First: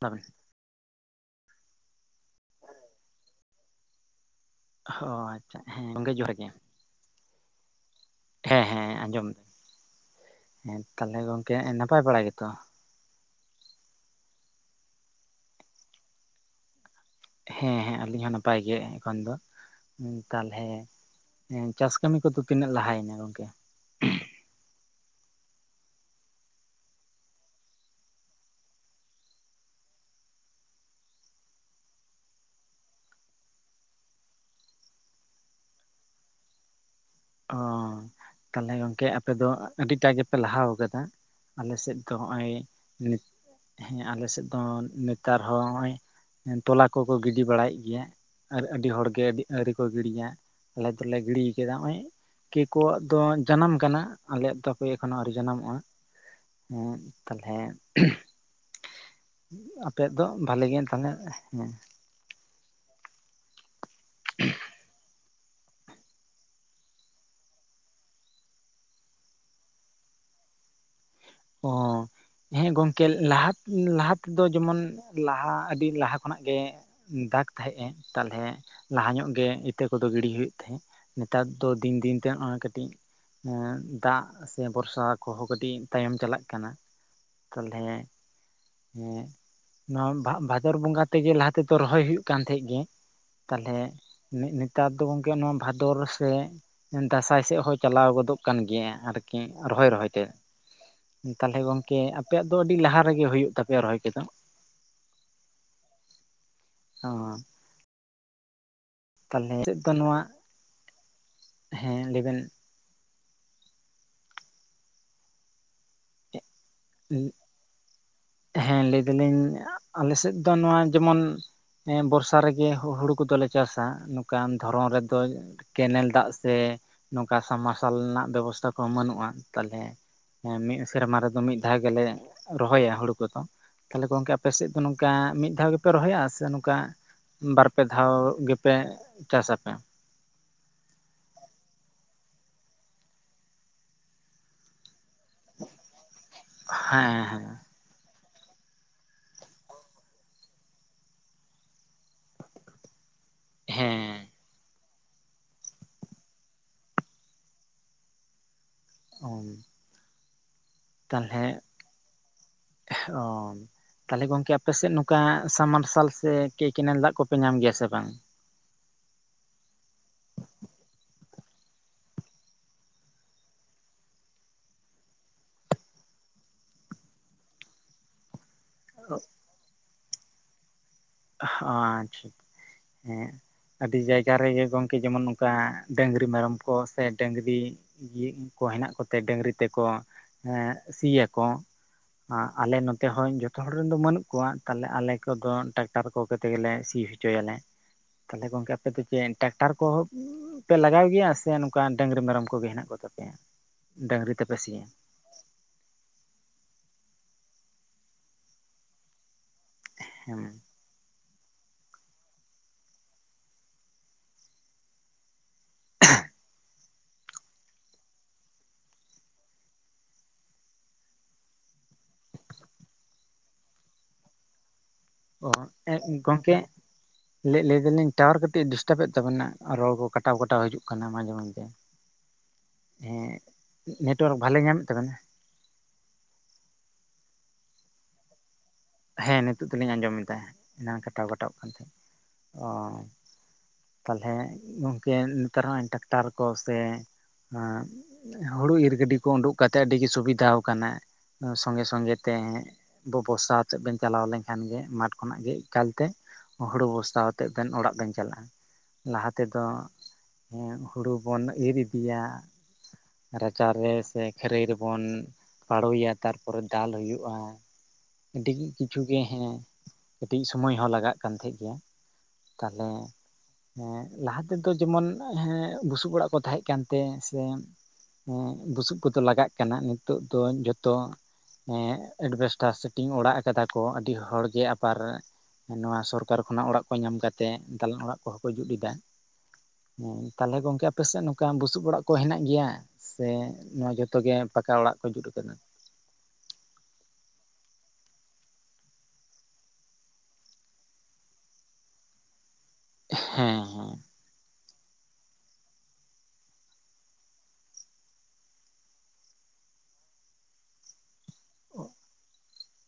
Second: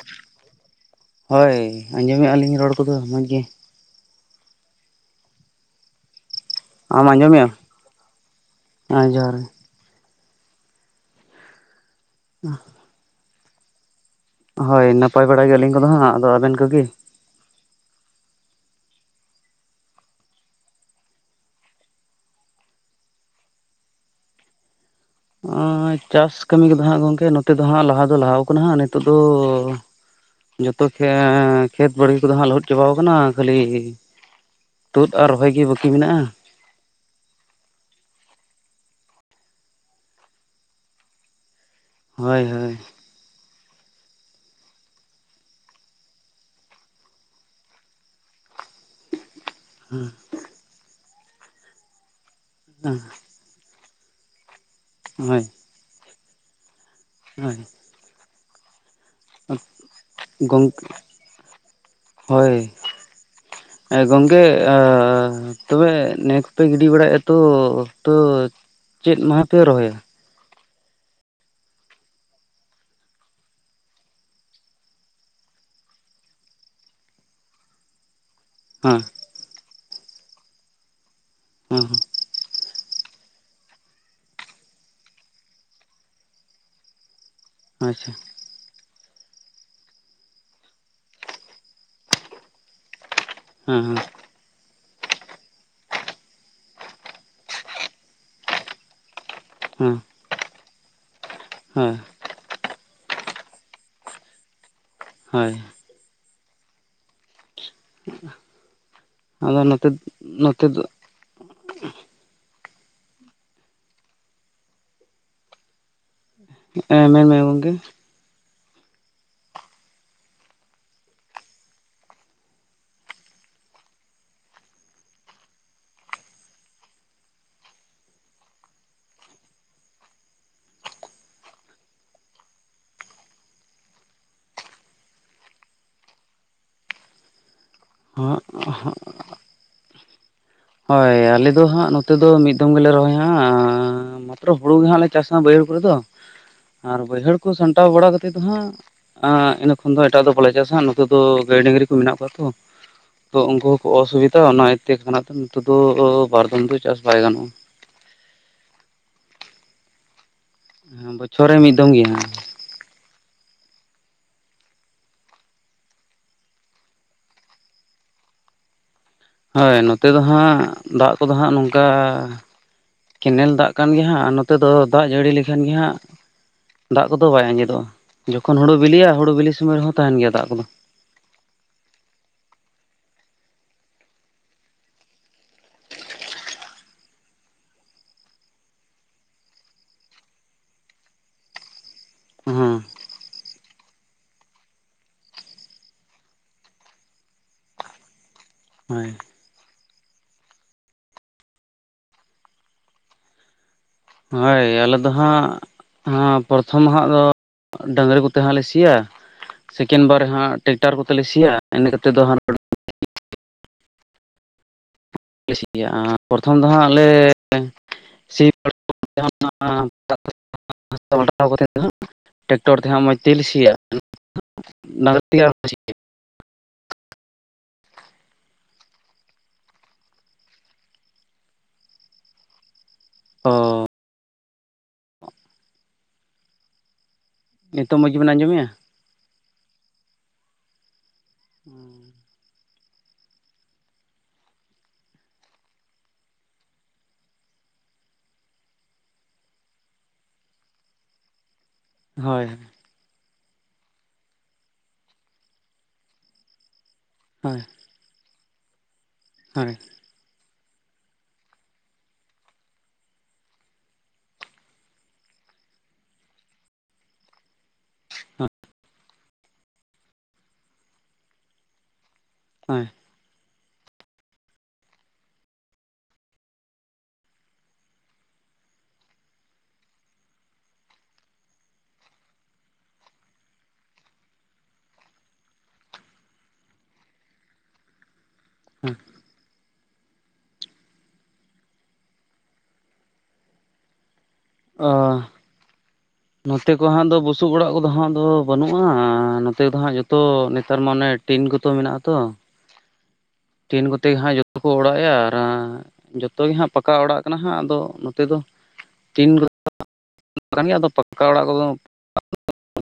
ᱞᱵᱮᱱ ᱦᱳᱭ ᱟᱸᱡᱚᱢᱮᱫᱼᱟ ᱞᱤᱧ ᱨᱚᱲ ᱠᱚᱫᱚ ᱢᱚᱡᱽ ᱜᱮ ᱚ ᱟᱪᱪᱷᱟ ᱦᱮᱸ ᱜᱚᱢᱠᱮ ᱡᱚᱦᱟᱨ ᱜᱮ ᱟᱢ ᱟᱸᱡᱚᱢ ᱢᱮᱟᱢ? ᱦᱮᱸ ᱦᱮᱸ ᱟᱸᱡᱚᱢ ᱫᱟᱹᱧ ᱦᱮᱸ ᱛᱟᱦᱚᱞᱮ ᱜᱚᱝᱠᱮ ᱱᱟᱯᱟᱭ ᱵᱟᱲᱟ ᱜᱮᱛᱚ? ᱦᱩᱸ ᱦᱳᱭ ᱱᱟᱯᱟᱭ ᱵᱟᱲᱟᱭ ᱜᱮ ᱟᱹᱞᱤᱧ ᱠᱚᱫᱚ ᱦᱟᱸᱜ ᱟᱫᱚ ᱟᱵᱮᱱ ᱠᱚᱜᱮ ᱦᱮᱸ ᱦᱮᱸ ᱟᱞᱤᱧ ᱦᱚᱸ ᱱᱟᱯᱟᱭ ᱜᱮ ᱮᱠᱷᱚᱱ ᱫᱚ ᱛᱟᱦᱞᱮ ᱦᱮᱸ ᱪᱟᱥ ᱠᱟᱹᱢᱤ ᱠᱚᱫᱚ ᱛᱤᱱᱟᱹᱜ ᱞᱟᱦᱟᱭᱮᱱᱟ ᱜᱚᱝᱠᱮ? ᱪᱟᱥ ᱠᱟᱹᱢᱤ ᱠᱚᱫᱚ ᱦᱟᱸᱜ ᱜᱚᱝᱠᱮ ᱱᱚᱛᱮ ᱫᱚ ᱦᱟᱸᱜ ᱞᱟᱦᱟ ᱫᱚ ᱞᱟᱦᱟᱣ ᱠᱟᱱᱟ ᱦᱟᱸᱜ ᱱᱤᱛᱚᱜ ᱫᱚᱻᱻ ᱡᱚᱛᱚ ᱠᱷ ᱠᱷᱮᱛ ᱵᱟᱲᱜᱮ ᱠᱚᱫᱚ ᱦᱟᱸᱜ ᱞᱚᱦᱚᱫ ᱪᱟᱵᱟᱣ ᱠᱟᱱᱟ ᱠᱷᱟᱹᱞᱤ ᱛᱩᱫ ᱟᱨ ᱨᱚᱦᱚᱭ ᱜᱮ ᱵᱟᱹᱠᱤ ᱢᱮᱱᱟᱜᱼᱟ᱾ ᱚ ᱛᱟᱦᱚᱞᱮ ᱜᱚᱝᱠᱮ ᱟᱯᱮ ᱫᱚ ᱟᱹᱰᱤᱴᱟᱜ ᱜᱮᱯᱮ ᱞᱟᱦᱟ ᱟᱠᱟᱫᱟ ᱟᱞᱮᱥᱮᱫ ᱛᱚ ᱦᱳᱭ ᱦᱚᱜᱼᱚᱭ ᱦᱳᱭ ᱦᱮᱸ ᱟᱞᱮ ᱥᱮᱫ ᱫᱚ ᱱᱮᱛᱟᱨ ᱦᱚᱸ ᱱᱚᱜᱼᱚᱭ ᱛᱚᱞᱟ ᱠᱚᱠᱚ ᱜᱤᱰᱤ ᱵᱟᱲᱟᱭᱮᱫ ᱜᱮᱭᱟ ᱟᱨ ᱟᱹᱰᱤ ᱦᱚᱲ ᱜᱮ ᱟᱹᱰᱤ ᱟᱹᱣᱨᱤ ᱠᱚ ᱜᱤᱰᱤᱭᱟ ᱟᱞᱮ ᱫᱚᱞᱮ ᱜᱤᱰᱤ ᱠᱮᱫᱟ ᱱᱚᱜᱼᱚᱭ ᱠᱮᱠᱚᱣᱟᱜ ᱫᱚ ᱡᱟᱱᱟᱢ ᱠᱟᱱᱟ ᱟᱞᱮᱭᱟᱜ ᱛᱚ ᱦᱟᱯᱮ ᱮᱠᱷᱚᱱᱚ ᱟᱹᱣᱨᱤ ᱦᱳᱭ ᱡᱟᱱᱟᱢᱚᱜᱼᱟ ᱦᱮᱸ ᱦᱳᱭ ᱛᱟᱞᱦᱮ ᱟᱯᱮᱭᱟᱜ ᱫᱚ ᱵᱷᱟᱞᱮ ᱜᱮ ᱜᱚᱝᱠᱮ ᱛᱟᱦᱚᱞᱮ ᱦᱮᱸ ᱦᱳᱭ ᱜᱚᱝᱠᱮ ᱟᱻᱻᱻ ᱛᱚᱵᱮ ᱱᱮᱥ ᱯᱮ ᱜᱤᱰᱤ ᱵᱟᱲᱟᱭᱮᱫᱟ ᱛᱚ ᱛᱚ ᱪᱮᱫ ᱢᱟᱦᱟ ᱯᱮ ᱨᱚᱦᱚᱭᱟ? ᱚ ᱦᱮᱸ ᱜᱚᱝᱠᱮ ᱞᱟᱦᱟ ᱞᱟᱦᱟ ᱛᱮᱫᱚ ᱡᱮᱢᱚᱱ ᱞᱟᱦᱟ ᱟᱹᱰᱤ ᱞᱟᱦᱟ ᱠᱷᱚᱱᱟᱜ ᱜᱮ ᱫᱟᱜ ᱛᱟᱦᱮᱸᱜ ᱮ ᱛᱟᱞᱦᱮ ᱦᱮᱸ ᱞᱟᱦᱟ ᱧᱚᱜ ᱜᱮ ᱤᱛᱟᱹ ᱠᱚᱫᱚ ᱜᱤᱰᱤ ᱦᱩᱭᱩᱜ ᱛᱟᱦᱮᱸᱫ ᱱᱮᱛᱟᱨ ᱫᱚ ᱦᱮᱸ ᱫᱤᱱ ᱫᱤᱱ ᱛᱮ ᱚᱱᱟ ᱠᱟᱹᱴᱤᱡ ᱫᱟᱜ ᱥᱮ ᱵᱚᱨᱥᱟ ᱠᱚᱦᱚᱸ ᱠᱟᱹᱴᱤᱡ ᱛᱟᱭᱚᱢ ᱪᱟᱞᱟᱜ ᱠᱟᱱᱟ ᱛᱟᱞᱦᱮ ᱟᱪᱪᱷᱟ ᱦᱮᱸ ᱱᱚᱣᱟ ᱵᱷ ᱵᱷᱟᱫᱚᱨ ᱵᱚᱸᱜᱟ ᱛᱮᱜᱮ ᱞᱟᱦᱟ ᱛᱮᱫᱚ ᱨᱚᱦᱚᱭ ᱦᱩᱭᱩᱜ ᱠᱟᱱ ᱛᱟᱦᱮᱸᱫ ᱜᱮ᱾ ᱛᱟᱦᱚᱞᱮ ᱦᱮᱸ ᱦᱮᱸ ᱱᱮᱛᱟᱨ ᱫᱚ ᱜᱚᱝᱠᱮ ᱱᱚᱣᱟ ᱵᱷᱟᱫᱚᱨ ᱥᱮ ᱫᱟᱸᱥᱟᱭ ᱥᱮᱫ ᱦᱚᱸ ᱪᱟᱞᱟᱣ ᱜᱚᱫᱚᱜ ᱠᱟᱱ ᱜᱮᱭᱟ ᱟᱨᱠᱤ᱾ ᱠᱤ ᱨᱚᱦᱚᱭ ᱦᱮᱸ ᱨᱚᱦᱚᱭᱛᱮ ᱛᱟᱦᱚᱞᱮ ᱦᱮᱸ ᱜᱚᱝᱠᱮ ᱟᱯᱮᱭᱟᱜ ᱫᱚ ᱟᱹᱰᱤ ᱞᱟᱦᱟ ᱨᱮᱜᱮ ᱦᱩᱭᱩᱜ ᱛᱟᱯᱮᱭᱟ ᱨᱚᱦᱚᱭ ᱠᱚᱫᱚ, ᱦᱳᱭ ᱦᱳ ᱟᱫᱚ ᱪᱮᱫ ᱱᱚᱛᱮ ᱫᱚ ᱱᱚᱣᱟ ᱱᱚᱛᱮ ᱫᱚ ᱦᱮᱸ ᱞᱟᱹᱭᱵᱮᱱ ᱦᱮᱸ ᱢᱮᱱᱢᱮ ᱜᱚᱝᱠᱮ ᱦᱮᱸ ᱞᱟᱹᱭ ᱫᱟᱞᱤᱧ ᱟᱞᱮᱥᱮᱫ ᱫᱚ ᱱᱚᱣᱟ ᱡᱮᱢᱚᱱ ᱦᱮᱸ ᱵᱚᱨᱥᱟ ᱨᱮᱜᱮ ᱦᱩᱲᱩ ᱠᱚᱫᱚᱞᱮ ᱪᱟᱥᱟ ᱱᱚᱝᱠᱟᱱ ᱫᱷᱚᱨᱚᱱ ᱨᱮᱫᱚ ᱠᱮᱱᱮᱞ ᱫᱟᱜ ᱥᱮ ᱱᱚᱝᱠᱟ ᱥᱟᱵᱽ ᱢᱟᱨᱥᱟᱞ ᱨᱮᱱᱟᱜ ᱵᱮᱵᱚᱥᱛᱷᱟ ᱠᱚᱦᱚᱸ ᱵᱟᱹᱱᱩᱜᱼᱟ ᱛᱟᱦᱚᱞᱮ ᱦᱮᱸ ᱢᱤᱫ ᱥᱮᱨᱢᱟ ᱨᱮᱫᱚ ᱢᱤᱫ ᱫᱷᱟᱣ ᱜᱮᱞᱮ ᱨᱚᱦᱚᱭᱟ ᱦᱩᱲᱩ ᱠᱚᱫᱚ ᱛᱟᱦᱚᱞᱮ ᱜᱚᱝᱠᱮ ᱟᱯᱮ ᱥᱮᱫ ᱫᱚ ᱱᱚᱝᱠᱟ ᱢᱤᱫ ᱫᱷᱟᱣ ᱜᱮᱯᱮ ᱨᱚᱦᱚᱭᱟ ᱥᱮ ᱱᱚᱝᱠᱟ ᱵᱟᱨᱯᱮ ᱫᱷᱟᱣ ᱜᱮᱯᱮ ᱪᱟᱥᱟᱯᱮ ᱦᱳᱭ ᱟᱞᱮ ᱫᱚ ᱦᱟᱸᱜ ᱱᱚᱛᱮ ᱫᱚ ᱢᱤᱫ ᱫᱚᱢ ᱜᱮᱞᱮ ᱨᱚᱦᱚᱭᱟ ᱦᱟᱸᱜ, ᱢᱟᱛᱨᱚ ᱦᱩᱲᱩ ᱜᱮ ᱦᱟᱸᱜ ᱪᱟᱥᱟ ᱵᱟᱹᱭᱦᱟᱹᱲ ᱠᱚᱨᱮ ᱫᱚ ᱟᱨ ᱦᱮᱸ ᱵᱟᱹᱭᱦᱟᱹᱲ ᱦᱮᱸ ᱠᱚ ᱥᱟᱢᱴᱟᱣ ᱵᱟᱲᱟ ᱠᱟᱛᱮᱫ ᱫᱚ ᱦᱟᱸᱜ ᱤᱱᱟᱹ ᱠᱷᱚᱱ ᱫᱚ ᱮᱴᱟᱜ ᱫᱚ ᱵᱟᱞᱮ ᱪᱟᱥᱟ ᱱᱚᱛᱮ ᱫᱚ ᱜᱟᱹᱭ ᱰᱟᱝᱨᱤ ᱠᱚ ᱢᱮᱱᱟᱜ ᱠᱚᱣᱟ ᱛᱚ᱾ ᱛᱚ ᱩᱱᱠᱩ ᱦᱚᱸᱠᱚ ᱦᱮᱸ ᱚᱥᱩᱵᱤᱫᱟ ᱚᱱᱟ ᱤᱭᱟᱹᱛᱮ ᱠᱟᱱᱟ ᱱᱚᱛᱮ ᱫᱚ ᱵᱟᱨᱫᱚᱢ ᱫᱚ ᱪᱟᱥ ᱵᱟᱭ ᱜᱟᱱᱚᱜᱼᱟ᱾ ᱦᱮᱸ ᱮ ᱵᱚᱪᱷᱚᱨ ᱨᱮ ᱢᱤᱫ ᱫᱚᱢ ᱜᱮ ᱦᱟᱸᱜ ᱚᱻ ᱛᱟᱦᱚᱞᱮ ᱜᱚᱝᱠᱮ ᱟᱯᱮᱥᱮᱫ ᱱᱚᱝᱠᱟ ᱥᱟᱵᱽ ᱢᱟᱨᱥᱟᱞ ᱥᱮ ᱠᱮ ᱠᱮᱱᱮᱞ ᱫᱟᱜ ᱠᱚᱯᱮ ᱧᱟᱢ ᱜᱮᱭᱟ ᱥᱮ ᱵᱟᱝ? ᱦᱳᱭ ᱱᱚᱛᱮ ᱫᱚ ᱦᱟᱸᱜ ᱫᱟᱜ ᱠᱚᱫᱚ ᱦᱟᱸᱜ ᱱᱚᱝᱠᱟ ᱠᱮᱱᱮᱞ ᱫᱟᱜ ᱠᱟᱱ ᱜᱮᱭᱟ ᱦᱟᱸᱜ, ᱟᱨ ᱱᱚᱛᱮ ᱫᱚ ᱫᱟᱜ ᱡᱟᱹᱲᱤ ᱞᱮᱠᱷᱟᱱ ᱜᱮ ᱦᱟᱸᱜ ᱫᱟᱜ ᱠᱚᱫᱚ ᱵᱟᱭ ᱟᱸᱡᱮᱫᱚᱜᱼᱟ᱾ ᱡᱚᱠᱷᱚᱱ ᱦᱩᱲᱩ ᱵᱤᱞᱤᱜᱼᱟ ᱦᱩᱲᱩ ᱵᱤᱞᱤ ᱥᱚᱢᱚᱭ ᱨᱮᱦᱚᱸ ᱛᱟᱦᱮᱱ ᱜᱮᱭᱟ ᱫᱟᱜ ᱠᱚᱫᱚ᱾ ᱦᱚᱸ ᱟᱪᱪᱷᱟ ᱦᱮᱸ ᱟᱹᱰᱤ ᱡᱟᱭᱜᱟ ᱨᱮᱜᱮ ᱜᱚᱢᱠᱮ ᱡᱮᱢᱚᱱ ᱚᱱᱠᱟ ᱰᱟᱹᱝᱨᱤ ᱢᱮᱨᱚᱢ ᱠᱚ ᱥᱮ ᱰᱟᱹᱝᱨᱤ ᱠᱚ ᱦᱮᱱᱟᱜ ᱠᱚᱛᱮ ᱰᱟᱹᱝᱨᱤ ᱛᱮᱠᱚ ᱥᱤᱭᱟᱠᱚ ᱟᱞᱮ ᱦᱮᱸ ᱱᱚᱛᱮ ᱦᱚᱸ ᱡᱚᱛᱚ ᱦᱚᱲ ᱨᱮᱱ ᱫᱚ ᱵᱟᱹᱱᱩᱜ ᱠᱚᱣᱟ ᱛᱟᱦᱚᱞᱮ ᱟᱞᱮ ᱠᱚᱫᱚ ᱴᱟ ᱴᱟᱠᱴᱟᱨ ᱠᱚ ᱠᱟᱛᱮ ᱜᱮᱞᱮ ᱥᱤ ᱦᱚᱪᱚᱭᱟᱞᱮ ᱛᱟᱦᱚᱞᱮ, ᱜᱚᱝᱠᱮ ᱟᱯᱮ ᱫᱚ ᱦᱳᱭ ᱪᱮᱫ ᱴᱨᱟᱠᱴᱟᱨ ᱠᱚ ᱯᱮ ᱞᱟᱜᱟᱣ ᱜᱮᱭᱟ ᱥᱮ ᱱᱚᱝᱠᱟ ᱰᱟᱹᱝᱨᱤ ᱢᱮᱨᱚᱢ ᱠᱚᱜᱮ ᱦᱮᱱᱟᱜ ᱠᱚᱛᱟᱯᱮᱭᱟ? ᱰᱟᱹᱝᱨᱤ ᱛᱮᱯᱮ ᱦᱳᱭ ᱥᱤᱭᱟ ᱟᱞᱮ ᱦᱟᱜ ᱦᱟᱸ ᱯᱨᱚᱛᱷᱚᱢ ᱦᱟᱜ ᱫᱚ ᱰᱟᱝᱨᱤ ᱠᱚᱛᱮ ᱦᱟᱸᱜ ᱞᱮ ᱥᱤᱭᱟ ᱥᱮᱠᱮᱱ ᱵᱟᱨ ᱦᱮᱸ ᱦᱟᱸᱜ ᱴᱮᱠᱴᱟᱨ ᱠᱚᱛᱮ ᱞᱮ ᱥᱤᱭᱟ ᱤᱱᱟᱹ ᱠᱟᱛᱮᱫ ᱫᱚ ᱦᱟᱸᱜ ᱥᱤᱭᱟ ᱯᱨᱚᱛᱷᱚᱢ ᱫᱚ ᱦᱟᱸᱜ ᱞᱮ ᱥᱤ [unintelligible] ᱠᱟᱛᱮ ᱫᱚ ᱴᱮᱠᱴᱚᱨ ᱛᱮᱦᱟᱸᱜ ᱢᱚᱡᱽ ᱛᱮᱜᱮ ᱞᱮ ᱥᱤᱭᱟ [unintelligible] ᱚ ᱜᱚᱢᱠᱮ ᱞᱟᱹᱭ ᱫᱟᱞᱤᱧ ᱴᱟᱣᱟᱨ ᱠᱟᱹᱴᱤᱡ ᱰᱤᱥᱴᱟᱵ ᱮᱫ ᱛᱟᱵᱮᱱᱟ ᱨᱚᱲ ᱠᱚ ᱠᱟᱴᱟᱣ ᱠᱟᱴᱟᱣ ᱦᱤᱡᱩᱜ ᱠᱟᱱᱟ ᱢᱟᱡᱷᱮ ᱢᱚᱡᱫᱷᱮ᱾ ᱦᱮᱸ ᱚ ᱱᱮᱴᱚᱣᱟᱨᱠ ᱵᱷᱟᱞᱮ ᱧᱟᱢᱮᱫ ᱛᱟᱵᱮᱱᱟ ᱱᱤᱛᱚᱜ ᱢᱚᱡᱽ ᱜᱮᱵᱤᱱ ᱟᱸᱡᱚᱢᱮᱭᱟ? ᱦᱮᱸ ᱱᱤᱛᱚᱜ ᱫᱚᱞᱤᱧ ᱟᱸᱡᱚᱢᱮᱫᱟ, ᱮᱱᱟᱝ ᱠᱟᱴᱟᱣ ᱠᱟᱴᱟᱣ ᱠᱟᱱ ᱛᱟᱦᱮᱸᱫ, ᱚ ᱛᱟᱦᱚᱞᱮ ᱜᱚᱝᱠᱮ ᱱᱮᱛᱟᱨ ᱦᱚᱸ ᱦᱮᱱ ᱴᱨᱟᱠᱴᱟᱨ ᱠᱚ ᱥᱮ ᱦᱩᱲᱩ ᱤᱨ ᱜᱟᱹᱰᱤ ᱠᱚ ᱩᱰᱩᱠ ᱠᱟᱛᱮᱫ ᱟᱹᱰᱤ ᱜᱮ ᱥᱩᱵᱤᱫᱷᱟ ᱟᱠᱟᱱᱟ᱾ ᱥᱚᱸᱜᱮ ᱥᱚᱸᱜᱮ ᱛᱮ ᱦᱳᱭ ᱵᱚ ᱵᱚᱨᱚᱥᱟᱛ ᱥᱮᱫ ᱵᱮᱱ ᱪᱟᱞᱟᱣ ᱞᱮᱱᱠᱷᱟᱱ ᱜᱮ ᱢᱟᱴᱷ ᱠᱷᱚᱱᱟᱜ ᱜᱮ ᱮᱠᱟᱞᱛᱮ ᱦᱩᱲᱩ ᱵᱚᱥᱛᱟᱣ ᱟᱛᱮᱫ ᱦᱳᱭ ᱵᱮᱱ ᱚᱲᱟᱜ ᱵᱮᱱ ᱪᱟᱞᱟᱜᱼᱟ ᱞᱟᱦᱟ ᱛᱮᱫᱚ ᱦᱳᱭ ᱦᱩᱲᱩ ᱵᱚᱱ ᱤᱨ ᱤᱫᱤᱭᱟ᱾ ᱨᱟᱪᱟ ᱨᱮ ᱥᱮ ᱠᱷᱟᱹᱨᱟᱹᱭ ᱨᱮᱵᱚᱱ ᱯᱟᱲᱳᱭᱟ ᱛᱟᱨᱯᱚᱨᱮ ᱫᱟᱞ ᱦᱩᱭᱩᱜᱼᱟ ᱟᱹᱰᱤ ᱠᱤᱪᱷᱩ ᱜᱮ ᱦᱮᱸ ᱠᱟᱹᱴᱤᱡ ᱥᱚᱢᱚᱭ ᱦᱚᱸ ᱞᱟᱜᱟᱜ ᱠᱟᱱ ᱛᱟᱦᱮᱸᱫ ᱜᱮ ᱦᱳᱭ ᱛᱟᱦᱚᱞᱮ ᱦᱮᱸ ᱞᱟᱦᱟ ᱛᱮᱫᱚ ᱡᱮᱢᱚᱱ ᱵᱩᱥᱩᱵ ᱚᱲᱟᱜ ᱠᱚ ᱛᱟᱦᱮᱸ ᱠᱟᱱᱛᱮ ᱥᱮ ᱵᱩᱥᱩᱵ ᱠᱚᱫᱚ ᱞᱟᱜᱟᱜ ᱠᱟᱱᱟ ᱱᱤᱛᱚᱜ ᱫᱚ ᱡᱚᱛᱚ ᱮᱰᱵᱮᱥᱴᱟᱨ ᱴᱤᱱ ᱚᱲᱟᱜ ᱟᱠᱟᱫᱟ ᱠᱚ ᱟᱹᱰᱤ ᱦᱚᱲ ᱜᱮ ᱟᱵᱟᱨ ᱱᱚᱣᱟ ᱥᱚᱨᱠᱟᱨ ᱠᱷᱚᱱᱟᱜ ᱚᱲᱟᱜ ᱠᱚ ᱧᱟᱢ ᱠᱟᱛᱮᱜ ᱫᱟᱞᱟᱱ ᱚᱲᱟᱜ ᱠᱚᱦᱚᱸ ᱠᱚ ᱡᱩᱛ ᱮᱫᱟ ᱦᱮᱸ ᱛᱟᱦᱚᱞᱮ ᱜᱚᱝᱠᱮ ᱟᱯᱮᱥᱮᱫ ᱱᱚᱝᱠᱟ ᱵᱩᱥᱩᱵ ᱚᱲᱟᱜ ᱠᱚ ᱦᱮᱱᱟᱜ ᱜᱮᱭᱟ ᱥᱮ ᱱᱚᱣᱟ ᱡᱚᱛᱚ ᱜᱮ ᱯᱟᱠᱟ ᱚ ᱚᱲᱟᱜ ᱠᱚ ᱡᱩᱛ ᱟᱠᱟᱫᱟ ᱱᱚᱛᱮ ᱠᱚ ᱦᱟᱸᱜ ᱫᱚ ᱵᱩᱥᱩᱵ ᱚᱲᱟᱜ ᱠᱚᱫᱚ ᱦᱟᱸᱜ ᱫᱚ ᱵᱟᱹᱱᱩᱜᱼᱟ ᱱᱚᱛᱮ ᱫᱚ ᱦᱟᱸᱜ ᱡᱚᱛᱚ ᱱᱮᱛᱟᱨ ᱢᱟ ᱚᱱᱮ ᱴᱤᱱ ᱠᱚᱛᱚ ᱢᱮᱱᱟᱜᱼᱟ ᱛᱚ [unintelligible] ᱦᱮᱸ ᱴᱤᱱ ᱦᱮᱸ ᱠᱚᱛᱮ ᱜᱮ ᱦᱟᱸᱜ ᱡ ᱠᱷᱳ ᱚᱲᱟᱜ ᱭᱟ ᱨᱟ ᱡᱚᱛᱚ ᱜᱮ ᱦᱟᱸᱜ ᱯᱟᱠᱟ ᱚᱲᱟᱜ ᱠᱟᱱᱟ ᱦᱟᱸᱜ ᱟᱫᱚ ᱱᱚᱛᱮ ᱫᱚ ᱛᱤᱱ ᱨᱮ ᱟᱫᱚ ᱯᱟ ᱚᱠᱟ ᱚᱲᱟᱜ ᱠᱚᱫᱚ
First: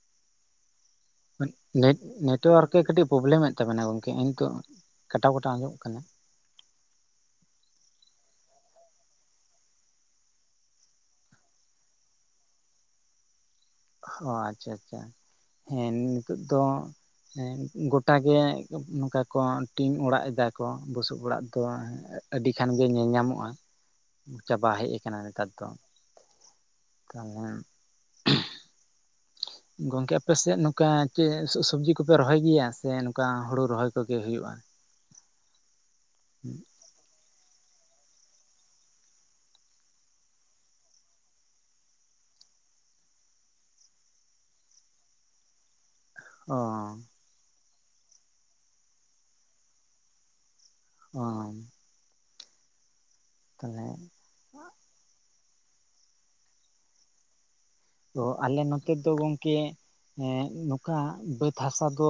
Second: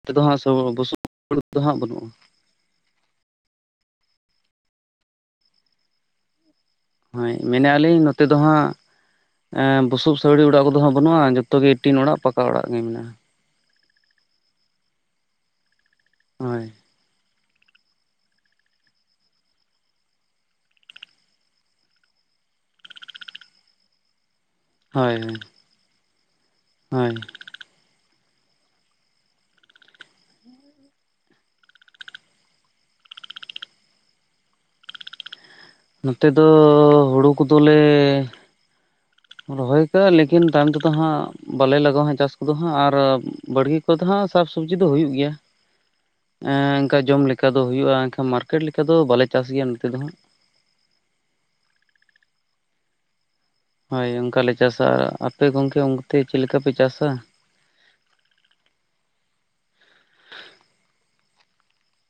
ᱛᱮᱫᱚ ᱦᱟᱸᱜ ᱵᱩᱥᱩᱵ ᱫᱚ ᱦᱟᱸᱜ ᱱᱮᱴ ᱵᱟᱹᱱᱩᱜᱼᱟ ᱱᱮᱴᱚᱣᱟᱨᱠᱮ ᱠᱟᱹᱴᱤᱡ ᱯᱨᱚᱵᱞᱮᱢ ᱮᱫ ᱛᱟᱵᱮᱱᱟ ᱜᱚᱝᱠᱮ ᱱᱤᱛᱚᱜ ᱠᱟᱴᱟᱣ ᱠᱟᱴᱟᱣ ᱟᱸᱡᱚᱢᱚᱜ ᱠᱟᱱᱟ ᱦᱳᱭ ᱢᱮᱱᱮᱫ ᱟᱞᱤᱧ ᱱᱚᱛᱮ ᱫᱚ ᱦᱟᱸᱜ ᱵᱩᱥᱩᱵ ᱥᱟᱹᱣᱲᱤ ᱚᱲᱟᱜ ᱠᱚᱫᱚ ᱦᱟᱜ ᱵᱟᱹᱱᱩᱜᱼᱟ ᱡᱚᱛᱚ ᱜᱮ ᱴᱤᱱ ᱚᱲᱟᱜ ᱯᱟᱠᱟ ᱚᱲᱟᱜ ᱜᱮ ᱢᱮᱱᱟᱜᱼᱟ ᱾ ᱚ ᱟᱪᱪᱷᱟ ᱟᱪᱪᱷᱟ ᱦᱮᱸ ᱱᱤᱛᱚᱜ ᱫᱚ ᱦᱳᱭ ᱦᱮᱸ ᱜᱚᱴᱟ ᱜᱮ ᱱᱚᱝᱠᱟ ᱠᱚ ᱴᱤᱢ ᱚᱲᱟᱜ ᱮᱫᱟᱠᱚ ᱵᱩᱥᱩᱵ ᱚᱲᱟᱜ ᱫᱚ ᱟᱹᱰᱤ ᱠᱷᱟᱱ ᱜᱮ ᱧᱮᱞ ᱧᱟᱢᱚᱜᱼᱟ ᱪᱟᱵᱟ ᱦᱮᱡ ᱦᱳᱭ ᱟᱠᱟᱱᱟ ᱦᱳᱭ ᱱᱮᱛᱟᱨ ᱫᱚ ᱦᱳᱭ ᱠᱟᱢᱚᱱ ᱜᱚᱝᱠᱮ ᱟᱯᱮᱥᱮᱫ ᱱᱚᱝᱠᱟ ᱪᱮᱫ ᱥᱚᱵᱡᱤ ᱠᱚᱯᱮ ᱨᱚᱦᱚᱭ ᱜᱮᱭᱟ ᱥᱮ ᱱᱚᱝᱠᱟ ᱦᱩᱲᱩ ᱨᱚᱦᱚᱭ ᱠᱚᱜᱮ ᱦᱩᱭᱩᱜᱼᱟ? ᱱᱚᱛᱮ ᱫᱚ ᱦᱩᱲᱩ ᱠᱚᱫᱚᱞᱮ ᱨᱚᱦᱚᱭ ᱠᱟᱜᱼᱟ ᱞᱮᱠᱤᱱ ᱛᱟᱭᱚᱢ ᱛᱮᱫᱚ ᱦᱟᱸᱜ ᱵᱟᱞᱮ ᱞᱟᱜᱟᱣᱟ ᱦᱜ ᱪᱟᱥ ᱠᱚᱫᱚ ᱦᱟᱸᱜ ᱟᱨ ᱵᱟᱟᱹᱲᱜᱮ ᱱᱤᱛᱚᱜ ᱦᱚᱸ ᱥᱟᱵ ᱥᱚᱵᱽᱡᱤ ᱫᱚ ᱦᱦᱸ ᱦᱩᱭᱩᱜ ᱜᱮᱭᱟ ᱾ ᱚ ᱚᱱᱠᱟ ᱡᱚᱢ ᱞᱮᱠᱟ ᱫᱚ ᱦᱩᱭᱩᱜᱼᱟ ᱮᱱᱠᱷᱟᱱ ᱢᱟᱨᱠᱮᱴ ᱞᱮᱠᱟ ᱫᱚ ᱵᱟᱞᱮ ᱪᱟᱥ ᱜᱮᱭᱟ ᱱᱚᱛᱮ ᱫᱚ ᱦᱟᱸᱜ ᱾ ᱚᱦ ᱦᱳᱭ ᱚᱱᱠᱟᱞᱮ ᱪᱟᱥᱟ ᱟᱯᱮ ᱜᱚᱝᱠᱮ ᱚᱱᱛᱮ ᱪᱮᱫ ᱞᱮᱠᱟ ᱯᱮ ᱪᱟᱥᱟ? ᱛᱚ ᱟᱞᱮ ᱱᱚᱛᱮ ᱫᱚ ᱜᱚᱝᱠᱮ ᱦᱮᱸ ᱱᱚᱝᱠᱟ ᱵᱟᱹᱫᱽ ᱦᱟᱥᱟ ᱫᱚ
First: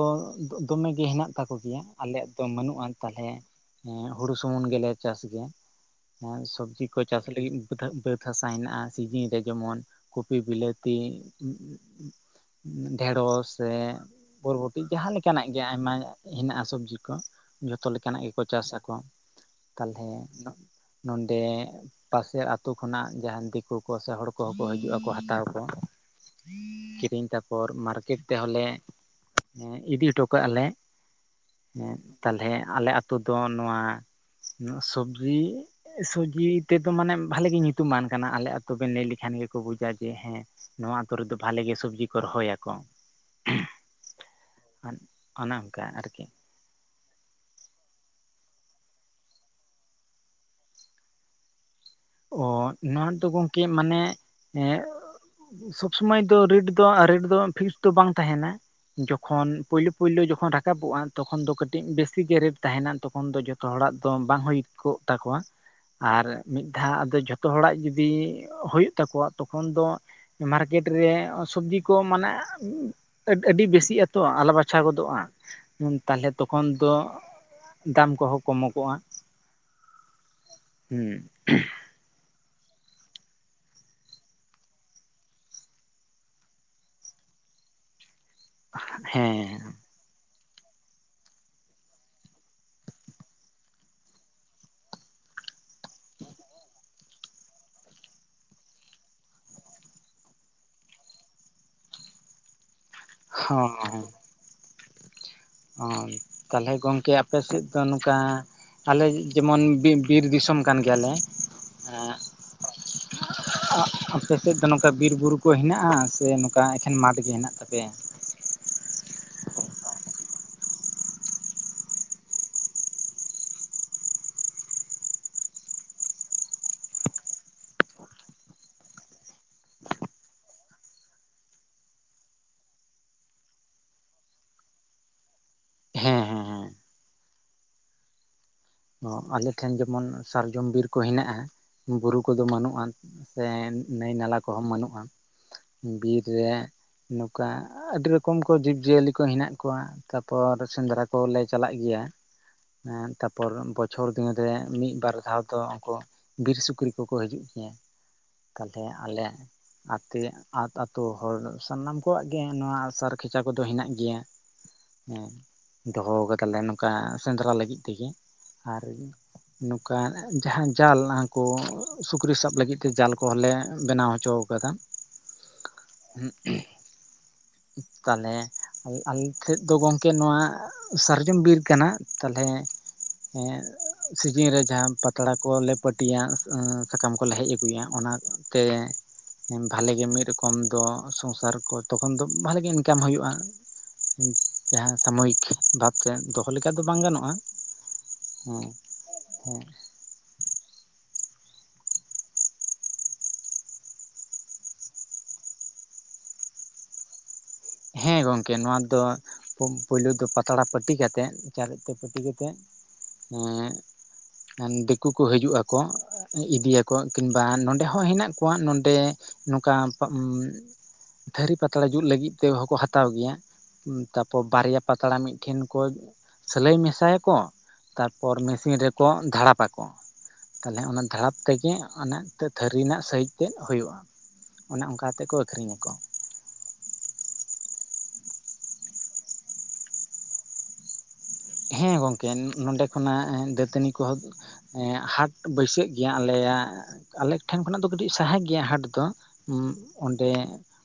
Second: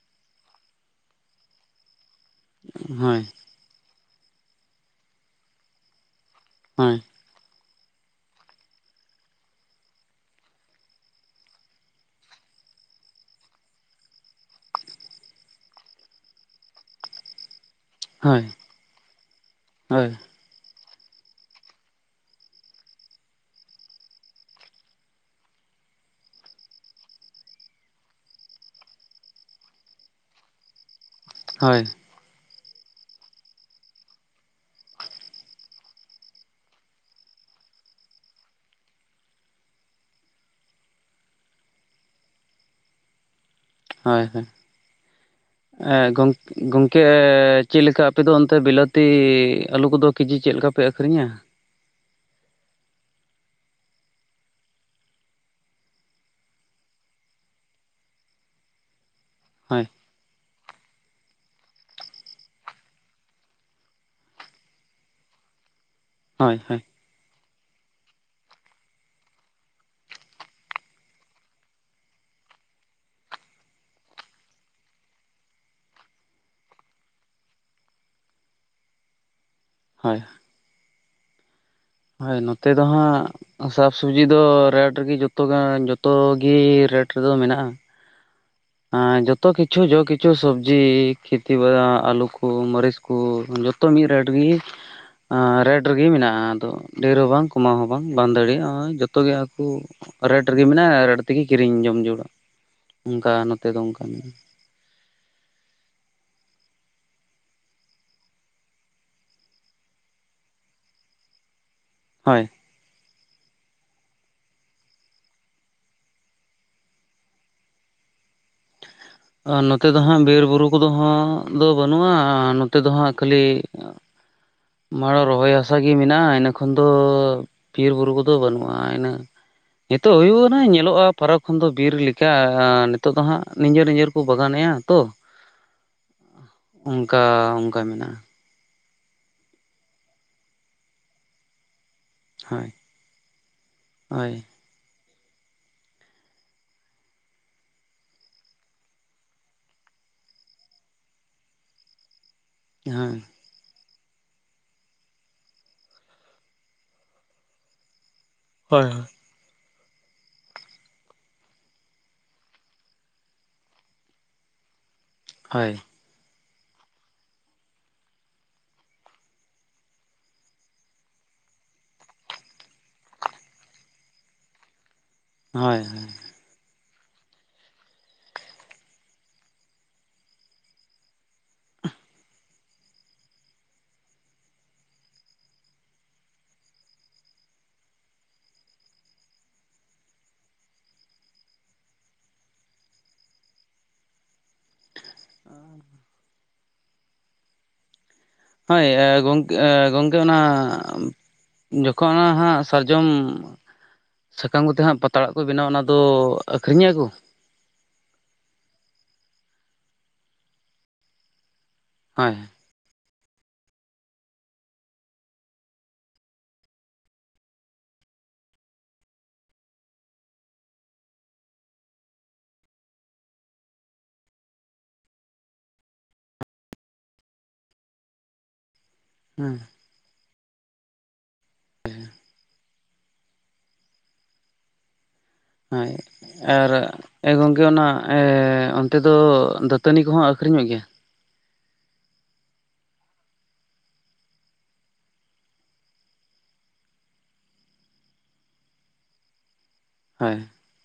ᱫᱚᱢᱮ ᱜᱮ ᱦᱮᱱᱟᱜ ᱛᱟᱠᱚ ᱜᱮᱭᱟ ᱟᱞᱮᱭᱟᱜ ᱵᱟᱹᱱᱩᱜᱼᱟ ᱦᱳᱭ ᱛᱟᱦᱚᱞᱮ ᱦᱩᱲᱩ ᱥᱩᱢᱩᱝ ᱜᱮᱞᱮ ᱪᱟᱥ ᱜᱮᱭᱟ ᱥᱚᱵᱡᱤ ᱠᱚ ᱦᱳᱭ ᱪᱟᱥ ᱞᱟᱹᱜᱤᱫ ᱵᱟᱹᱫᱽ ᱦᱟᱥᱟ ᱦᱮᱱᱟᱜᱼᱟ ᱥᱤᱡᱤᱱ ᱨᱮ ᱡᱮᱢᱚᱱ ᱠᱚᱵᱤ ᱵᱤᱞᱟᱹᱛᱤ ᱡᱛᱤ ᱰᱷᱮᱲᱚᱥ ᱥᱮ ᱵᱚᱨᱵᱚᱴᱤ ᱡᱟᱦᱟᱸ ᱞᱮᱠᱟᱱᱟᱜ ᱜᱮ ᱟᱭᱢᱟ ᱦᱮᱱᱟᱜᱼᱟ ᱥᱚᱵᱽᱡᱤ ᱠᱚ ᱡᱚᱛᱚ ᱞᱮᱠᱟᱱᱟᱜ ᱜᱮᱠᱚ ᱦᱳᱭ ᱪᱟᱥ ᱟᱠᱚ ᱛᱟᱦᱚᱞᱮ ᱦᱳᱭ ᱱᱚᱰᱮ ᱯᱟᱥᱮ ᱟᱛᱳ ᱠᱷᱚᱱᱟᱜ ᱡᱟᱦᱟᱱ ᱫᱤᱠᱩ ᱠᱚ ᱥᱮ ᱦᱚᱲ ᱠᱚᱦᱚᱸ ᱠᱚ ᱦᱤᱡᱩᱜᱼᱟᱠᱚ ᱦᱟᱛᱟᱣ ᱠᱤᱨᱤᱧ ᱛᱟᱯᱚᱨ ᱢᱟᱨᱠᱮᱴ ᱛᱮᱦᱚᱸᱞᱮ ᱤᱫᱤ ᱦᱚᱴᱚ ᱠᱟᱜᱼᱟᱞᱮ ᱦᱳᱭ ᱛᱟᱦᱚᱞᱮ ᱟᱞᱮ ᱟᱹᱛᱩ ᱫᱚ ᱱᱚᱣᱟ ᱱᱚᱣᱟ ᱥᱚᱵᱡᱤ ᱥᱚᱵᱡᱤ ᱛᱮᱫᱚ ᱢᱟᱱᱮ ᱵᱷᱟᱞᱮᱜ ᱜᱮ ᱧᱩᱛᱩᱢᱟᱱ ᱠᱟᱱᱟ ᱟᱞᱮ ᱟᱛᱩᱵᱤᱱ ᱞᱟᱹᱭ ᱞᱮᱠᱷᱟᱱ ᱜᱮᱠᱚ ᱵᱩᱡᱟ ᱡᱮ ᱦᱮᱸ ᱱᱚᱣᱟ ᱟᱛᱳ ᱨᱮᱫᱚ ᱵᱷᱟᱞᱮ ᱜᱮ ᱥᱚᱵᱡᱤ ᱠᱚ ᱨᱚᱦᱚᱭᱟᱠᱚ ᱾ ᱦᱳᱭ ᱚᱱᱮ ᱚᱱᱠᱟ ᱦᱳᱭ ᱟᱨᱠᱤ ᱜᱚᱝ ᱜᱚᱝᱠᱮ ᱪᱮ ᱞᱮᱠᱟ ᱟᱯᱮᱫᱚ ᱚᱱᱛᱮ ᱵᱤᱞᱟᱹᱛᱤ ᱟᱞᱩ ᱠᱚᱫᱚ ᱠᱮᱡᱤ ᱪᱮᱫ ᱞᱮᱠᱟ ᱯᱮ ᱟᱹᱠᱷᱨᱤᱧᱟ? ᱚ ᱱᱚᱣᱟ ᱫᱚ ᱜᱚᱢᱠᱮ ᱢᱟᱱᱮ ᱮ ᱥᱚᱵ ᱥᱚᱢᱚᱭ ᱫᱚ ᱨᱮ. ᱴ ᱫᱚ ᱨᱮᱹᱴ ᱫᱚ ᱯᱷᱤᱠᱥ ᱫᱚ ᱵᱟᱝ ᱛᱟᱦᱮᱱᱟ ᱡᱚᱠᱷᱚᱱ ᱦᱳᱭ ᱯᱩᱭᱞᱩ ᱯᱩᱭᱭᱞᱳ ᱡᱚᱠᱷᱚᱱ ᱨᱟᱠᱟᱵᱚᱜᱼᱟ ᱯᱩᱭᱞᱩ ᱛᱚᱠᱷᱚᱱ ᱫᱚ ᱠᱟᱹᱴᱤᱡ ᱵᱮᱥᱤᱜ ᱜᱮ ᱨᱮ. ᱴ ᱛᱟᱦᱮᱱᱟ ᱛᱚᱠᱷᱚᱱ ᱫᱚ ᱡᱚᱛᱚ ᱦᱚᱲᱟᱜ ᱫᱚ ᱵᱟᱝ ᱦᱩᱭ ᱠᱚᱜ ᱛᱟᱠᱚᱣᱟ ᱟᱨ ᱦᱳᱭ ᱢᱤᱫ ᱦᱳᱭ ᱫᱷᱟᱣ ᱟᱫᱚ ᱡᱚᱛᱚ ᱦᱚᱲᱟᱜ ᱡᱩᱫᱤ ᱦᱩᱭᱩᱜ ᱛᱟᱠᱚᱣᱟ ᱛᱚᱠᱷᱚᱱ ᱫᱚ ᱢᱟᱨᱠᱮᱴ ᱨᱮ ᱥᱚᱵᱡᱤ ᱠᱚ ᱢᱟᱱᱮ ᱟᱹᱰᱤ ᱵᱮᱥᱤᱜ ᱟᱛᱚ ᱟᱞᱟ ᱵᱟᱪᱷᱟᱣ ᱜᱚᱫᱚᱜᱼᱟ ᱛᱟᱦᱞᱮ ᱛᱚᱠᱷᱚᱱ ᱫᱚ ᱫᱟᱢ ᱠᱚᱦᱚᱸ ᱠᱚᱢᱚᱜᱚᱜᱼᱟ ᱦᱳᱭ ᱦᱮᱸ ᱦᱳᱭ ᱱᱚᱛᱮ ᱫᱚ ᱦᱟᱸᱜ ᱥᱟᱠ ᱥᱚᱵᱡᱤ ᱫᱚ ᱨᱮᱴ ᱨᱮᱜᱮ ᱡᱚᱛᱚ ᱡᱚᱛᱚ ᱜᱤ ᱨᱮᱴ ᱨᱮᱫᱚ ᱢᱮᱱᱟᱜᱼᱟ ᱦᱮ ᱡᱚᱛᱚ ᱦᱮᱸ ᱠᱤᱪᱩ ᱡᱚ ᱠᱤᱪᱷᱩ ᱡᱚᱛᱚ ᱥᱚᱵᱡᱤ ᱠᱷᱮᱛᱤ ᱵᱟ ᱟᱹᱞᱩ ᱠᱚ ᱢᱟᱹᱨᱤᱪ ᱠᱚ ᱡᱚᱛᱚ ᱢᱤᱫ ᱨᱮᱴ ᱜᱮ ᱨᱮᱴ ᱨᱮᱜᱮ ᱢᱮᱱᱟᱜᱼᱟ ᱟᱫᱚ ᱰᱷᱮᱨ ᱦᱚᱸ ᱵᱟᱝ ᱠᱚᱢᱟᱣ ᱦᱚᱸ ᱵᱟᱝ ᱵᱟᱝ ᱫᱟᱲᱮᱭᱟᱜᱼᱟᱜ ᱡᱚᱛᱚ ᱜᱮ ᱟᱠᱚ ᱨᱮᱴ ᱨᱮᱜᱮ ᱢᱮᱱᱟᱜᱼᱟ ᱨᱮᱹᱴ ᱛᱮᱜᱮ ᱠᱤᱨᱤᱧ ᱡᱚᱢ ᱡᱟ. ᱨᱩᱲᱟ ᱚᱱᱠᱟ ᱱᱚᱛᱮ ᱫᱚ ᱚᱱᱠᱟ ᱢᱮᱱᱟᱜᱼᱟ ᱚ ᱛᱟᱦᱚᱞᱮ ᱜᱚᱢᱠᱮ ᱟᱯᱮ ᱥᱮᱫ ᱫᱚ ᱱᱚᱝᱠᱟ ᱟᱞᱮ ᱡᱮᱢᱚᱱ ᱵᱤᱨ ᱵᱤᱨ ᱫᱤᱥᱚᱢ ᱠᱟᱱ ᱜᱮᱭᱟᱞᱮ ᱦᱳᱭ [inaudible] ᱟᱯᱮ ᱥᱮᱫ ᱫᱚ ᱱᱚᱝᱠᱟ ᱵᱤᱨᱵᱩᱨᱩ ᱠᱚ ᱦᱮᱱᱟᱜᱼᱟ ᱥᱮ ᱱᱚᱝᱠᱟ ᱮᱠᱷᱮᱱ ᱢᱟᱴᱷ ᱜᱮ ᱦᱮᱱᱟᱜ ᱛᱟᱯᱮᱭᱟ ᱟᱨ ᱱᱚᱛᱮ ᱫᱚ ᱦᱟᱸᱜ ᱵᱤᱨ ᱵᱩᱨᱩ ᱠᱚᱫᱚ ᱦᱟᱸ ᱫᱚ ᱵᱟᱹᱱᱩᱜᱼᱟ ᱱᱚᱛᱮ ᱫᱚ ᱦᱟᱸᱜ ᱠᱷᱟᱹᱞᱤ ᱢᱟᱲᱟᱜ ᱨᱚᱦᱚᱭ ᱦᱟᱥᱟᱜᱮ ᱢᱮᱱᱟᱜᱼᱟ ᱤᱱᱟᱹᱠᱷᱟᱱ ᱫᱚ ᱵᱤᱨ ᱵᱩᱨᱩ ᱠᱚᱫᱚ ᱵᱟᱹᱱᱩᱜᱼᱟ ᱤᱱᱟᱹ ᱱᱤᱛᱚᱜ ᱦᱩᱭᱩᱜᱼᱟ ᱱᱟ ᱧᱮᱞᱚᱜᱼᱟ ᱯᱷᱟᱨᱟᱠ ᱠᱷᱚᱱ ᱫᱚ ᱵᱤᱨ ᱞᱮᱠᱟ ᱱᱤᱛᱚᱜ ᱫᱚ ᱦᱟᱸᱟᱜ ᱱᱤᱡᱮᱨ ᱱᱤᱡᱮᱨ ᱠᱚ ᱵᱟᱜᱟᱱ ᱮᱼᱟ ᱛᱚ [inaudible] ᱦᱮᱸ ᱦᱮᱸ ᱦᱮᱸ ᱚᱱᱠᱟ ᱚᱱᱠᱟ ᱢᱮᱱᱟᱜᱼᱟ ᱟᱞᱮᱴᱷᱮᱱ ᱡᱮᱢᱚᱱ ᱥᱟᱨᱡᱚᱢ ᱵᱤᱨ ᱠᱚ ᱦᱮᱱᱟᱜᱼᱟ ᱵᱩᱨᱩ ᱩᱱᱠᱩ ᱫᱚ ᱦᱳᱭ ᱵᱟᱹᱱᱩᱜᱼᱟ ᱥᱮ ᱱᱟᱹᱭ ᱦᱳᱭ ᱱᱟᱞᱟ ᱠᱚᱦᱚᱸ ᱵᱟᱹᱱᱩᱜᱼᱟ ᱵᱤᱨ ᱨᱮ ᱱᱚᱝᱠᱟ ᱟᱹᱰᱤ ᱨᱚᱠᱚᱢ ᱠᱚ ᱡᱤᱵᱽ-ᱡᱤᱭᱟᱹᱞᱤ ᱠᱚ ᱦᱮᱱᱟᱜ ᱠᱚᱣᱟ! ᱛᱟᱯᱚᱨ ᱥᱮᱸᱫᱽᱨᱟ ᱠᱚᱞᱮ ᱪᱟᱞᱟᱜ ᱜᱮᱭᱟ, ᱦᱳᱭ ᱛᱟᱯᱚᱨ! ᱪᱷᱚᱨ ᱫᱤᱱ ᱨᱮ ᱢᱤᱫ- ᱵᱟᱨ ᱫᱷᱟᱣ ᱫᱚ ᱩᱱᱠᱩ ᱵᱤᱨ ᱥᱩᱠᱨᱤ ᱠᱚᱠᱚ ᱦᱤᱡᱩᱜ ᱜᱮᱭᱟ᱾ ᱛᱟᱦᱚᱞᱮ ᱟᱞᱮ ᱟᱛᱮ ᱟᱹᱛᱩ ᱦᱚᱲ ᱥᱟᱱᱟᱢ ᱠᱚᱣᱟᱜ ᱜᱮ, ᱱᱚᱣᱟ ᱥᱟᱨ ᱠᱷᱮᱪᱟ ᱠᱚᱫᱚ ᱦᱮᱱᱟᱜ ᱜᱮᱭᱟ᱾ ᱦᱮᱸ ᱦᱳᱭ ᱫᱚᱦᱚ ᱠᱟᱫᱟᱞᱮ ᱱᱚᱝᱠᱟ ᱥᱮᱸᱫᱽᱨᱟ ᱞᱟᱹᱜᱤᱫ ᱛᱮᱜᱮ᱾ ᱟᱨ ᱱᱚᱝᱠᱟ ᱡᱟᱦᱟᱸ ᱡᱟᱞ ᱦᱚᱠᱚ ᱥᱩᱠᱨᱤ ᱥᱟᱵ ᱞᱟᱹᱜᱤᱫ ᱛᱮ ᱡᱟᱞ ᱠᱚᱦᱚᱸ ᱞᱮ ᱵᱮᱱᱟᱣ ᱦᱚᱪᱚ ᱦᱚᱪᱚ ᱠᱟᱫᱟ᱾ ᱦᱳᱭ ᱦᱳᱭ ᱛᱟᱦᱚᱞᱮ ᱟᱞᱮ ᱴᱷᱮᱡ ᱫᱚ ᱜᱚᱝᱠᱮ ᱱᱚᱣᱟ ᱥᱟᱨᱡᱚᱢ ᱵᱤᱨ ᱠᱟᱱᱟ, ᱛᱟᱦᱚᱞᱮ ᱦᱮᱸ ᱥᱤᱡᱤᱱ ᱨᱮ ᱡᱟᱦᱟᱸ ᱯᱟᱛᱲᱟ ᱠᱚᱞᱮ ᱯᱟᱹᱴᱤᱭᱟ ᱥᱟᱠᱟᱢ ᱠᱚᱞᱮ ᱦᱮᱡ ᱟᱹᱜᱩᱭᱟ᱾ ᱚᱱᱟ ᱛᱮ ᱵᱷᱟᱞᱮᱜ ᱜᱮ ᱢᱤᱫ ᱨᱚᱠᱚᱢ ᱫᱚ ᱥᱚᱝᱥᱟᱨ ᱠᱚ ᱛᱚᱠᱷᱚᱱ ᱫᱚ ᱵᱟᱜᱮ ᱤᱱᱠᱟᱢ ᱦᱩᱭᱩᱜᱼᱟ᱾ ᱡᱟᱦᱟᱸ ᱥᱟᱢᱚᱭᱤᱠ ᱵᱷᱟᱵᱛᱮ ᱫᱚᱦᱚ ᱞᱮᱠᱟ ᱫᱚ ᱵᱟᱝ ᱜᱟᱱᱚᱜᱼᱟ᱾ ᱦᱮᱸ ᱦᱚᱭ ᱦᱮᱸ ᱜᱚᱢᱠᱮ ᱚᱱᱟ ᱡᱚᱠᱷᱚᱱ ᱦᱟᱸᱜ ᱥᱟᱨᱡᱚᱢ ᱥᱟᱠᱟᱢ ᱠᱚᱛᱮ ᱦᱟᱸᱜ ᱯᱟᱛᱲᱟᱜ ᱠᱚ ᱵᱮᱱᱟᱣᱟ ᱚᱱᱟ ᱫᱚ ᱟᱹᱠᱷᱨᱤᱧᱮᱜᱟ ᱠᱚ? ᱦᱮᱸ ᱜᱚᱝᱠᱮ ᱱᱚᱣᱟ ᱫᱚ ᱯᱳᱭᱞᱳ ᱫᱚ ᱯᱟᱛᱲᱟ ᱯᱟᱹᱴᱤ ᱠᱟᱛᱮᱫ ᱪᱟᱨᱮᱪ ᱛᱮ ᱯᱟᱹᱴᱤ ᱦᱳᱭ ᱠᱟᱛᱮᱜ ᱮ ᱫᱤᱠᱩ ᱠᱚ ᱦᱤᱡᱩᱜ ᱟᱠᱚ ᱤᱫᱤᱭᱟ ᱠᱚ᱾ ᱠᱤᱝᱵᱟ ᱱᱚᱰᱮ ᱦᱚᱸ ᱦᱮᱱᱟᱜ ᱠᱚᱣᱟ ᱱᱚᱰᱮ ᱱᱚᱝᱠᱟ ᱛᱷᱟᱹᱨᱤ ᱯᱟᱛᱲᱟ ᱡᱩᱛ ᱞᱟᱹᱜᱤᱫ ᱛᱮ ᱦᱚᱸᱠᱚ ᱦᱟᱛᱟᱣ ᱜᱮᱭᱟ᱾ ᱛᱟᱯᱚᱨ ᱵᱟᱨᱭᱟ ᱯᱟᱛᱲᱟ ᱢᱤᱫᱴᱷᱮᱱ ᱠᱚ ᱥᱤᱞᱟᱹᱭ ᱢᱮᱥᱟᱭᱟᱠᱚ ᱛᱟᱨᱯᱚᱨ ᱢᱮᱥᱤᱱ ᱨᱮ ᱠᱚ ᱦᱮᱸ ᱫᱷᱟᱲᱟᱯ ᱟᱠᱚ ᱛᱟᱦᱚᱞᱮ᱾ ᱚᱱᱟ ᱫᱷᱟᱲᱟᱯ ᱛᱮᱜᱮ ᱮ ᱱᱮ ᱛᱷᱟᱹᱨᱤ ᱨᱮᱱᱟᱜ ᱥᱟᱹᱭᱦᱤᱡ ᱛᱮᱫ ᱦᱩᱭᱩᱜᱼᱟ᱾ ᱚᱱᱮ ᱚᱱᱠᱟ ᱛᱮᱠᱚ ᱦᱳᱭ ᱟᱨ ᱜᱚᱝᱠᱮ ᱚᱱᱟ ᱚᱱᱛᱮ ᱫᱚ ᱫᱟᱹᱛᱟᱹᱱᱤ ᱠᱚᱦᱚᱸ ᱟᱹᱠᱷᱨᱤᱧᱚᱜ ᱜᱮᱭᱟ? ᱦᱮᱸ ᱜᱚᱢᱠᱮ ᱱᱚᱰᱮ ᱠᱷᱚᱱᱟᱜ ᱫᱟᱹᱛᱟᱹᱱᱤ ᱠᱚᱦᱚᱸ ᱦᱟᱴ ᱵᱟᱹᱭᱥᱟᱹᱜ ᱜᱮᱭᱟ ᱟᱞᱮᱭᱟᱜ ᱟᱞᱮ ᱴᱷᱮᱱ ᱠᱷᱚᱱᱟᱜ ᱫᱚ ᱠᱟᱹᱴᱤᱡ ᱥᱟᱦᱟ ᱜᱮᱭᱟ, ᱦᱟᱴ ᱫᱚ ᱚᱸᱰᱮ ᱦᱳᱭ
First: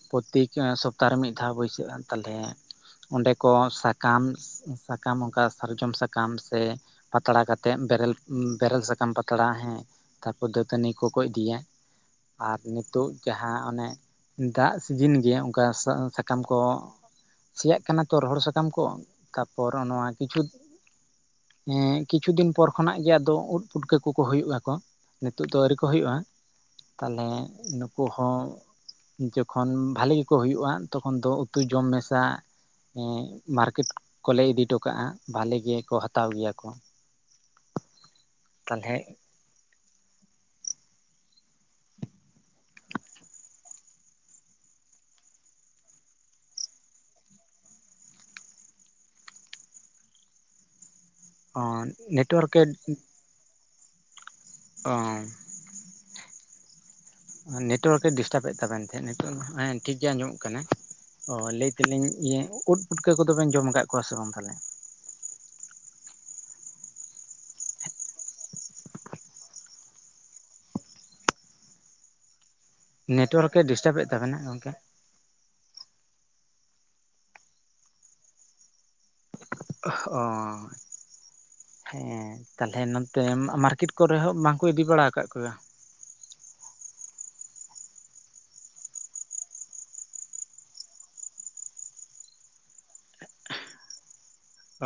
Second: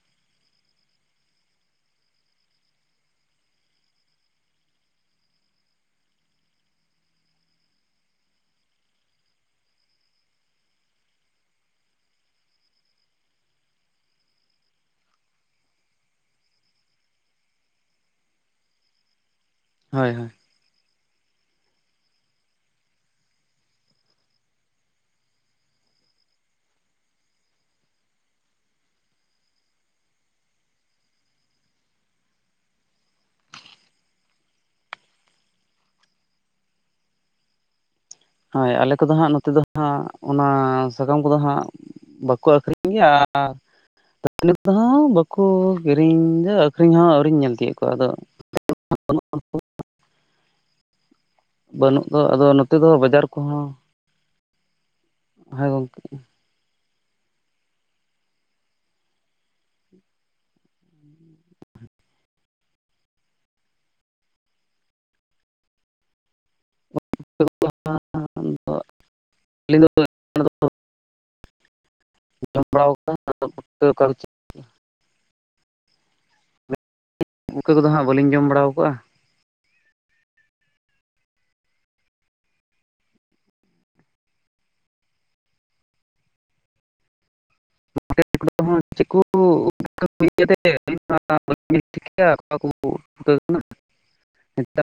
ᱯᱨᱚᱛᱛᱮᱠ ᱥᱚᱯᱛᱟᱦ ᱨᱮ ᱢᱤᱫ ᱫᱷᱟᱣ ᱵᱟᱹᱭᱥᱟᱹᱜᱼᱟ ᱛᱟᱦᱚᱞᱮ ᱚᱸᱰᱮ ᱠᱚ ᱥᱟᱠᱟᱢ ᱥᱟᱠᱟᱢ ᱚᱱᱠᱟ ᱥᱟᱨᱡᱚᱢ ᱥᱟᱠᱟᱢ ᱥᱮ ᱯᱟᱛᱲᱟ ᱠᱟᱛᱮᱜ ᱵᱮᱨᱮᱞ ᱵᱮᱨᱮᱞ ᱥᱟᱠᱟᱢ ᱯᱟᱛᱲᱟ ᱦᱮᱸ ᱛᱟᱨᱯᱚᱨ ᱫᱟᱹᱛᱟᱹᱱᱤ ᱠᱚᱠᱚ ᱤᱫᱤᱭᱟ ᱟᱨ ᱱᱤᱛᱚᱜ ᱡᱟᱦᱟᱸ ᱚᱱᱮ ᱫᱟᱜ ᱥᱤᱡᱤᱱ ᱜᱮ ᱚᱱᱠᱟ ᱥᱟᱠᱟᱢ ᱠᱚ᱾ ᱥᱮᱭᱟᱜ ᱠᱟᱱᱟ ᱛᱚ, ᱨᱚᱦᱚᱲ ᱥᱟᱠᱟᱢ ᱠᱚ᱾ ᱛᱟᱨᱯᱚᱨ ᱱᱚᱣᱟ ᱦᱳᱭ ᱦᱳᱭ ᱠᱤᱪᱷᱩ ᱦᱮᱸ ᱠᱤᱪᱷᱩ ᱫᱤᱱ ᱯᱚᱨ ᱠᱷᱚᱱᱟᱜ ᱜᱮ ᱟᱫᱚ ᱩᱫ ᱯᱩᱴᱠᱟᱹ ᱠᱚᱠᱚ ᱦᱩᱭᱩᱜᱼᱟ ᱠᱚ᱾ ᱱᱤᱛᱚᱜ ᱫᱚ ᱟᱹᱣᱨᱤ ᱠᱚ ᱦᱩᱭᱩᱜᱼᱟ, ᱛᱟᱦᱞᱮ ᱱᱩᱠᱩ ᱦᱚᱸ ᱡᱚᱠᱷᱚᱱ ᱵᱷᱟᱞᱮ ᱜᱮᱠᱚ ᱦᱩᱭᱩᱜᱼᱟ ᱛᱚᱠᱷᱚᱱ ᱫᱚ ᱩᱛᱩ ᱡᱚᱢ ᱢᱮᱥᱟ ᱢᱟᱨᱠᱮᱴ ᱠᱚᱞᱮ ᱤᱫᱤ ᱦᱚᱴᱚ ᱠᱟᱜᱼᱟ, ᱵᱷᱟᱞᱮ ᱜᱮᱠᱚ ᱦᱟᱛᱟᱣ ᱜᱮᱭᱟ ᱠᱚ᱾ ᱦᱳᱭ ᱟᱞᱮ ᱛᱟᱦᱚᱞᱮ ᱠᱚᱫᱚ ᱦᱟᱸᱜ ᱱᱚᱛᱮ ᱫᱚ ᱦᱟᱸᱜ ᱚᱱᱟ ᱥᱟᱠᱟᱢ ᱠᱚᱫᱚ ᱦᱟᱸᱜ ᱵᱟᱠᱚ ᱟᱹᱠᱷᱨᱤᱧ ᱜᱮᱭᱟ ᱟᱨ ᱫᱟᱹᱛᱟᱹᱱᱤ ᱦᱚᱸ ᱵᱟᱠᱚ ᱠᱤᱨᱤᱧᱟ ᱟᱹᱠᱷᱨᱤᱧ ᱦᱚᱸ ᱟᱹᱣᱨᱤᱧ ᱧᱮᱞ ᱛᱮᱭᱳᱜ ᱠᱚᱣᱟ ᱟᱫᱚ [unintelligible] [inaudible] ᱚᱸ ᱵᱟᱹᱱᱩᱜ ᱫᱚ ᱟᱫᱚ ᱱᱮᱴᱳᱣᱟᱨᱠᱮ ᱱᱚᱛᱮ ᱫᱚ ᱵᱟᱡᱟᱨ ᱠᱚᱦᱚᱸ ᱚ ᱦᱚᱭ ᱜᱚᱝᱠᱮ ᱱᱮᱴᱣᱟᱨᱠ ᱮ ᱰᱤᱥᱴᱟᱵ ᱮᱫ ᱛᱟᱵᱮᱱ ᱛᱟᱦᱮᱸᱫ ᱱᱤᱛᱚ ᱦᱮᱸ ᱴᱷᱤᱠ ᱜᱮ ᱟᱸᱡᱚᱢᱚᱜ ᱠᱟᱱᱟ ᱚ ᱞᱟᱹᱭ ᱛᱮᱞᱤᱧ ᱤᱭᱟᱹ ᱩᱫ ᱯᱩᱴᱠᱟᱹ ᱠᱚᱫᱚᱵᱮᱱ ᱡᱚᱢ ᱟᱠᱟᱫ ᱠᱚᱣᱟ ᱥᱮ ᱵᱟᱝ ᱛᱟᱦᱚᱞᱮ? [inaudible] ᱟᱸᱞᱤᱧ ᱫᱚ [inaudible] ᱚᱱᱟ ᱫᱚ ᱱᱮᱴᱳᱣᱟᱨᱠᱮ ᱰᱤᱥᱴᱟᱵ ᱮᱫ [unintelligible] ᱛᱟᱵᱮᱱᱟ ᱜᱚᱝᱠᱮ ᱯᱩᱴᱠᱟᱹ ᱠᱚᱫᱚ ᱦᱟᱸᱜ ᱵᱟᱹᱞᱤᱧ ᱡᱚᱢ ᱵᱟᱲᱟ ᱟᱠᱟᱜᱼᱟ᱾ ᱚ ᱦᱮᱸ ᱛᱟᱦᱞᱮ ᱱᱚᱛᱮ ᱢᱟᱨᱠᱮᱴ ᱠᱚᱨᱮ ᱦᱚᱸ ᱵᱟᱝᱠᱚ ᱤᱫᱤ ᱵᱟᱲᱟ ᱟᱠᱟᱫ ᱠᱚᱣᱟ [inaudible] ᱪᱮᱫ ᱠᱚ [inaudible] [unintelligible]